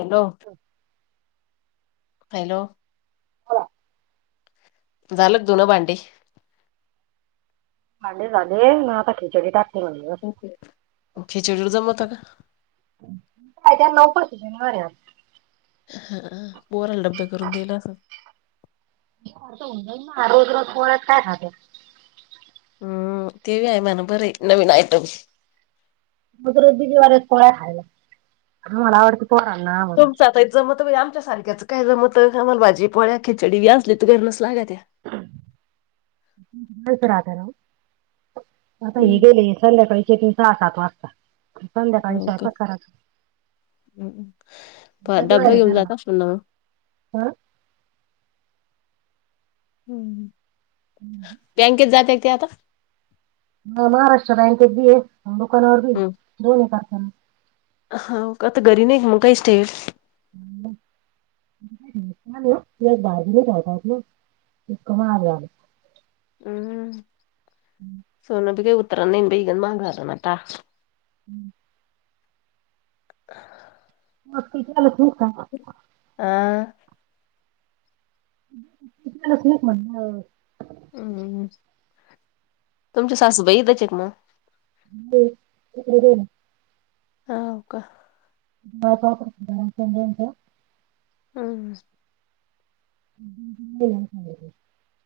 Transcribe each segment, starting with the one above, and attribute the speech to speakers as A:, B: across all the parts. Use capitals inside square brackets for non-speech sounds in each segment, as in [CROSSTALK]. A: Hello. Hello. झाल का धुन भांडी.
B: भांडे झाले आता खिचडी टाकते म्हटलं.
A: खेचडील जमवत का.
B: काय त्या नऊपच जाने [UNINTELLIGIBLE]
A: ह बोरला डब्बे करून देला अस.
B: त उडई ना रोज रोज थोड काय खात
A: हम्म तेव आहे मला बर नवीन आयटम.
B: मग र बीज वार पोळ्या खायला मला आवडते. पोरांना आम्हाला
A: तुमचाच मत आमच्या सारखं त्याच काय जमतं आम्हाला भाजी पोळ्या खिचडी बी असली तर घच लाग
B: [UNINTELLIGIBLE] आता हे
A: हम्म,
B: गेले संध्याकाळी तीन सहा सात वाजता. संध्याकाळीच ऐकात करायच.
A: प डब्बा
B: आहे
A: घेऊन
B: त्यांना
A: जात असल ना म.
B: हं?
A: हम्म बँकेत जाते ती आता.
B: ह महाराष्ट्र बँकेत बी आहे दुकानावर बी दोनही कारखाना.
A: होा आता घरी नाही मग काही स्टेट
B: [UNINTELLIGIBLE] [UNINTELLIGIBLE]
A: हम्म सोनपीिक उतरा न बई गन महाग आता नटा.
B: [UNINTELLIGIBLE]
A: [UNINTELLIGIBLE]
B: [UNINTELLIGIBLE]
A: हा.
B: [UNINTELLIGIBLE]
A: हम्म तुमची सासूबाई इथेच येत मग.
B: हम्म. [UNINTELLIGIBLE]
A: हा होका.
B: [UNINTELLIGIBLE]
A: हम्म.
B: [UNINTELLIGIBLE]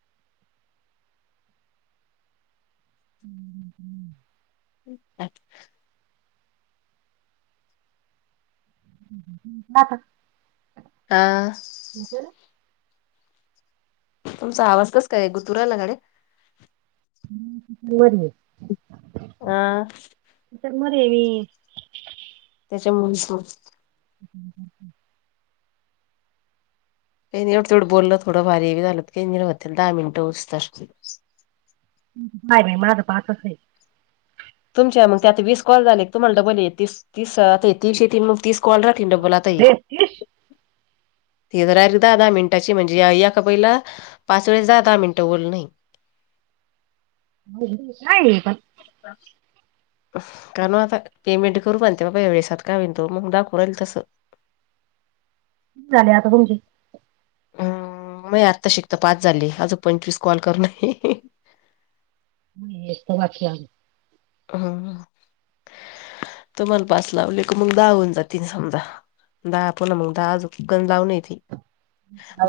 B: [UNINTELLIGIBLE]
A: [UNINTELLIGIBLE]
B: टाका.
A: आ. तुमचा आवाजच काय आहे गुतुराला गडे.
B: [UNINTELLIGIBLE]
A: आ.
B: तू म्हणे मी
A: त्याच्यामुळे [UNINTELLIGIBLE]
B: [UNINTELLIGIBLE]
A: काही निवढ तेवढं बोललं थोडं भारी हे झालं काही नि हो दहा मिनिटं होऊस तोवर अस.
B: काय बाई मला तर पाहतच नाही.
A: तुमच्या मग आता वीस कॉल झाले तुम्हाला डबलस तीस त मग तीस स्कॉल राहातील डब्बल हे.
B: रे तीस
A: ती जरा दहा दहा मिनिटाची म्हणजे याका पहिला पाच वेळेस दहा दहा मिनिटं बोल नये. [UNINTELLIGIBLE]
B: नाही पण
A: [UNINTELLIGIBLE] काण आता पेमेंट करू बणते बाबा वळेसात का विन तो मग दाखवू राहील तसं. [UNINTELLIGIBLE]
B: झाले आता तुमची
A: हम म आत्ता शिकता पाच झाले अज पंचवीस कॉल कर नाही.
B: नाही एक तर बाकी्या
A: हा. तो मला पास लावले क मग दाग होन जातील समजा. दहा पण मग दहाजकण जाऊन ये ते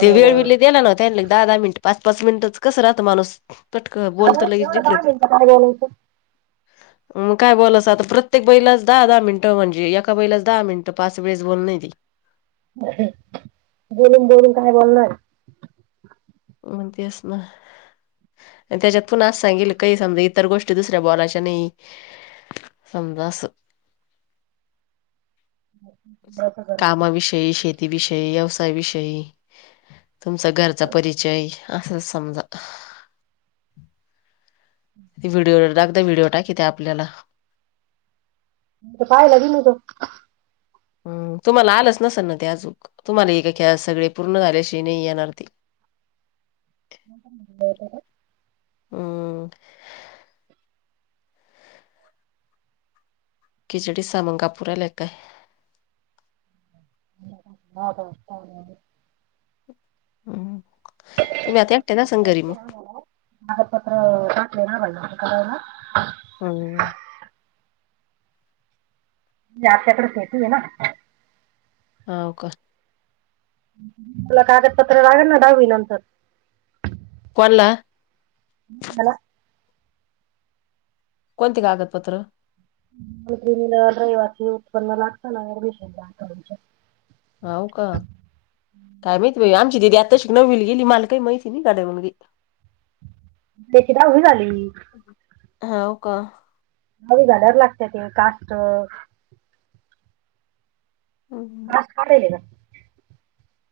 A: ते वेळ विले दिला नव्हत लग दहा दहा मिनिट पाच पाच मिनिटच कसं राहतं माणूस तटक बोलत लगेच
B: एवढं
A: जिकले.
B: दहा मिनिटं काय बोलायचं
A: मग काय बोस आता प्रत्येक बैलाच दहा दहा मिनिटं म्हणजे एका बैलाच दहा मिनटं पाच वेळेस बोल. [UNINTELLIGIBLE]
B: बोलून बोलून काय बोलणार.
A: म तेच ना. आणि त्याच्यात पुण असज सांगेल काही समजा इतर गोष्टी दुसऱ्या बोलायच्या नाही. संतोस
B: द्यायचं करून.
A: कामाविषयी शेती विषयी व्यवसाय विषयी तुमचा घरचा परिचय. असं समजा व्हिडिओा व्हिडिओ टाकीत आपल्याला
B: पायला तनू त
A: हम् तुम्हाला आलंच नस ना ते अजूक तुम्हाला ए एख्या सगळे पूर्ण झाल्याशिवा नाही येणार ते [UNINTELLIGIBLE]
B: [UNINTELLIGIBLE]
A: हम्म क जेडी सामंगपूरा ललेका आहे.
B: [UNINTELLIGIBLE]
A: हम् तर मी आता एकट्या द सं गरी म
B: भाई ह ना.
A: होम.
B: जास्तकडेचेत आहे ना.
A: हा का?
B: मला कागदपत्र लागेल ना दहावी नंतर
A: कोला
B: हला.
A: कोणती का आगत पत्र
B: त र्रैवाचे उत्पन्न लागत ना ऍडमिशन द
A: हो का. काय माहिती बा आमची दिीदी आताश नव्हल गेली मला काही माहिती नाही गा्याे.
B: त्याची तर उी झाली.
A: हा हो का.
B: हवी झाडवर लागते ते कास्ट कास्ट काढायले का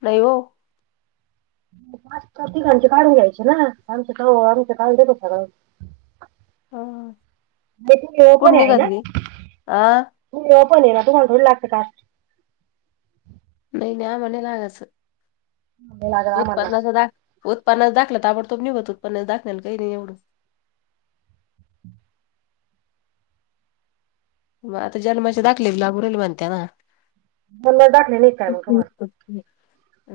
A: नाहीव.
B: पाच तिघाचे काढून घ्यायचे ना आमचं का आमचं काल देतसा का?
A: हं.
B: म्ह त य
A: कुठं
B: पण आहे ना
A: निघाली? आ?
B: त. पण ये ना तुमला थोड लागतं का?
A: नाही नाही म्हणेलागचं.
B: हला ग्रमला
A: उत्प्स दाखलं ताबडतोब निव्हत उत्प्स दाखल काही नाही एवड मग आता जन्माचे दाखले ब लाबरल म्हणत्या ना
B: मनला टाकले नाही काय मग का मला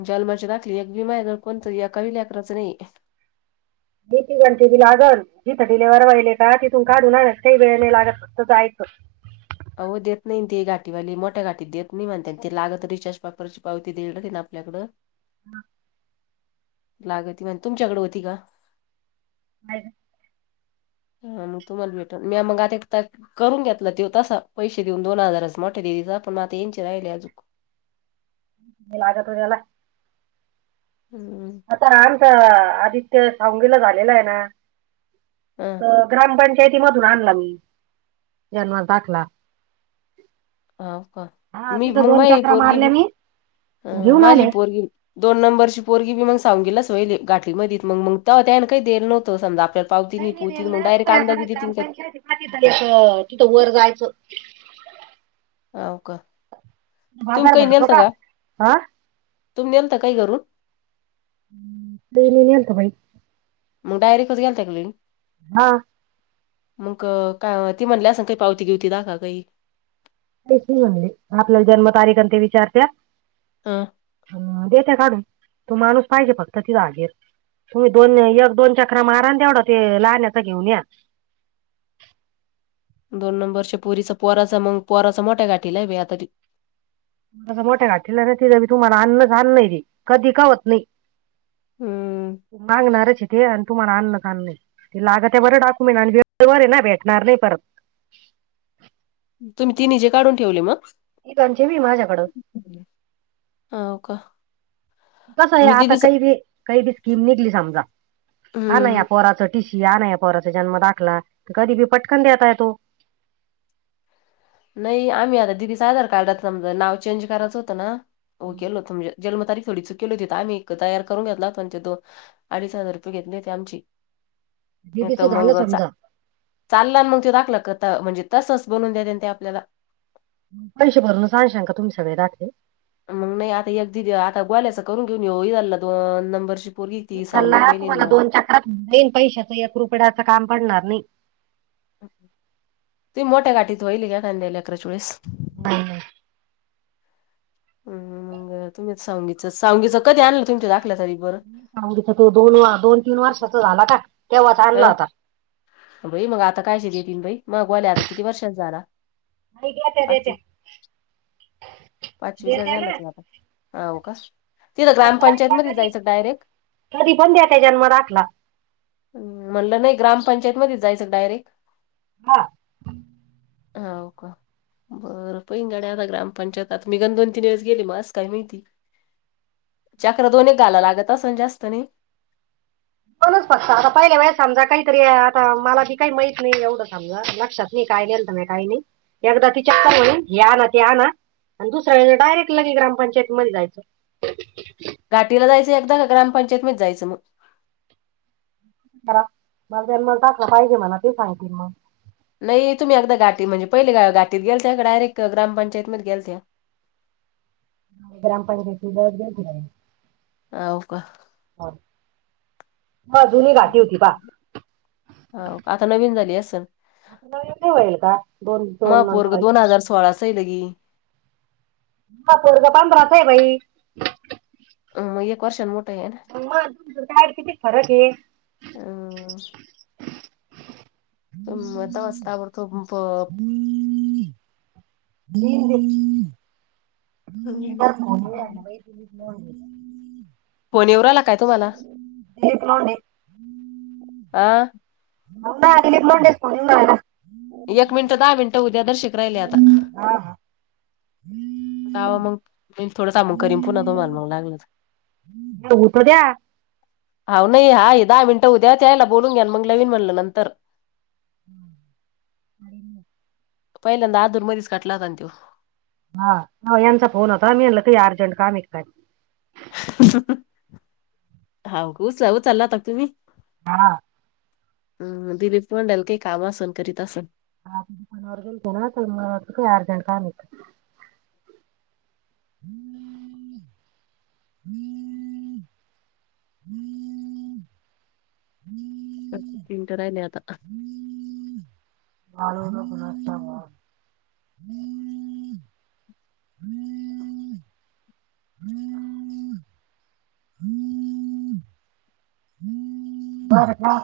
A: जलमची दाखली एक भिमायर कोणतं या कविल्याकराचं नाही
B: लागत जिथं डलेवर वहिले का तिथून काढून आणत काही वेळे नाही लागत फक्त जायच
A: हो देत नाहीी घाटीवाली मोठ्या घाटीत देत नाही म्हणत ते लागत रिचार्जची पावती देईली आपल्याकडं
B: म
A: लाग त म्ह तुमच्याकडे होती का
B: ह
A: हा मग तुम्हाला भेटल मी मग आता एक करून घेतला ते तसा पैसे देऊन दोन हजारच मोठे पण म ते येनचराहिले अजक
B: लागत होरला
A: हम्म
B: आता रामच आदित्य सवंगीला झालेलं आहे ना
A: हा,
B: तर ग्रामपंचा शेती मधून आणला मी जन्मस दाखला
A: हा का
B: हा
A: मी
B: तिथं
A: मग मा
B: दोन
A: ये
B: चक्रा
A: पोरगी
B: मारल्या
A: बी
B: मी
A: ह
B: घेऊन
A: माझी
B: आले
A: पोरगी दोन नंबरची पोरगी बी मग ऊून गेला स वय गाठीमध्ये मग मग काही देर नव्हत समजा आपल्याला पावती
B: काही नाही
A: पुती
B: रेल
A: मग
B: ना
A: डायरेक्ट
B: तू आता
A: अंदाजे देतीन का
B: ग्रामपंचायतीातरायच तिथं वर जायचं
A: अ का तुम्ही
B: बाजार
A: काही
B: भरतो
A: नेलत का
B: हा
A: तुम् नल तर काही करून
B: तेणी नि आंत भाई
A: मग डायरेक्टच गेल त्यागली
B: हा
A: मग काय ती म्हटली अस ना काही पावती गेवती दाख काही
B: का म्हणले आपल्या जन्मतारीख आणि ते विचारत
A: हा
B: देते काढून तू माणूस पाहिजे फक्त तिचा आगेर तुम्ही दोन एक दोन चक्र माराण तेवढा ते लाहण्याचा घेऊन या
A: दोन नंबरच्या पुरीच पोहराच मग पोहराच मोठ्या गाठीला आहे बेया तरी
B: मला मोठ्या घाठला नाही तिी तुम्हाला अन्न झाान्न र कधी कावत नाही
A: हम्म
B: माग नाराचट तुम्हाला आण् का ते लाग ते बरं टाकूून आणि वेर आहे ना भेटणार नाही परत
A: तुम्ही ती निजे काढून ठेवली मग
B: एक त्यांची मी माझ्याकडं
A: नका
B: कस आहे आता काही बी काही बी स्कीम निघली समजा हा नाही या
A: हम्म
B: पोराच टीशीी हा नाही पोराचा जन्म दाखला तर कधी बी पटकन देता येतो
A: नाही आम्ही आता दिदीच आधार कार्डात नाव चेंज करायं होतं ना ओ केल होत म्हणजे जन्म तारीख थोडी चूक केली होेत त आम्ही तयार करून घेतला होतो त दो अडीच हजार रुपये घेतले होेते आमचे [INAUDIBLE] त
B: दीदीचं झालं
A: मग चा
B: समजा
A: चालला मग त दाखलं क त म्हणजे तसच बनून देत त्या त्याला
B: पैसे भरूनच आनसाल का तुम्ही सगळे दाखले?
A: मग नाही आता एक दि आता बोल्याच करून घेऊन येऊ इला दोन नंबरशिप
B: हल्ला तुम्हाला दोन चक्रात तीन पैशाच यक रुपडाच काम पडणार नाही.
A: ती मोठ्या गाठीत होईल का कांद्याला लेकराच्या वेळीस.
B: नाही नाही.
A: हम मग तुम्ही सांगीच स साांगीचं कधी आणलं तुमच्या? तरी बरं.
B: सांगच तो दोन दोन तीन वर्षाचा झाला का तेव्हा चा आणला आता.
A: बई मग आता कायच देतीलन बाई मगवाल्या आता किती वर्षाचा झाला?
B: नाही देत्या
A: पाचवी
B: देत्या
A: पाचवीचा
B: देत्या
A: गेला
B: ना
A: तो आता. हाव का. तिथं
B: जन्म
A: ग्रामपंचायत
B: दाखला
A: मधे
B: कधी
A: जायचं डायरेक्ट
B: कधी पण द्या त्या जन्म दाखला
A: म्हटलं नाही ग्रामपंचायत मधेच जायचं डायरेक्ट
B: हा.
A: हाव का. बरं पहिंगाडया आता ग्रामपंचायत आता मी घन दोन तीन दिवस गेले म अस काय माहिती. चक्र दोन एक घाला लागत असन जास्त नि?
B: म्हणूनच फक्त आता पहिले बा समजा काहीतरी आता मला ती काही माहीत नाही एवढं समजा लक्षात नी काय नेलत. काही नाही एकदा ती चक्कर होइन हे आणा ते आणा आणि दुसऱ्या वेळे डायरेक्ट लगे ग्रामपंचायतीमध्ये जायचं.
A: घाटीला जायचं एकदा का ग्रामपंचायत मधेच जायचं मग.
B: ते सांगतील मग.
A: नाही तुम्ही अदा गाटी म्हणजे पहिले ग घाटीत गेल त्या डायरेक्ट ग्रामपंचायत मध गेल त्या? [INAUDIBLE]
B: ह ग्रामपंचायती [UNINTELLIGIBLE]
A: हाव का.
B: हा जुनी घाटी होती पा
A: हो आता नवीन झाली असल?
B: अस नवे होईल का दोन
A: माय
B: दोन
A: पोरग
B: म्हणताई.
A: दोन हजार [UNINTELLIGIBLE]
B: ह पोरगा पांधराच आहे बाई.
A: अ एक वर्ष मो
B: म तुमच का किती फरक आहे.
A: ना म त तवाच तवा करून पण.
B: [UNINTELLIGIBLE] [UNINTELLIGIBLE]
A: फोन येऊ राहिला काय तुम्हाला
B: दिलीप लोंढे
A: अ.
B: [UNINTELLIGIBLE]
A: एक मिनिट दहा मिनिट उद्या जराशेक राहिले आता.
B: हा हा
A: वा मग मी थोडं काम करीन पुन्हा तुम्हाला मग लाविन.
B: हुत द्या.
A: हा नाही हाय दहा मिनटं उद्या त्यायला बोलून घ्या मग नवीन म्हणलं नंतर
B: [UNINTELLIGIBLE]
A: पहिल्यांदा आदुर मधेच काटला होतान त्यो.
B: हा यांचा फोन होता मी म्हलं की अर्जंट काम आहे का काय.
A: हा उच उचलाता तुम्ही?
B: हा.
A: हम्म दिलीप पण काही काम असन करीत असन.
B: दुकानावर गेलते न काही अर्जट काम आहे. [UNINTELLIGIBLE] हम्म हम्म
A: तिन त राहिले आता.
B: [UNINTELLIGIBLE] हम्म हम्म हम्म हम्म ह् का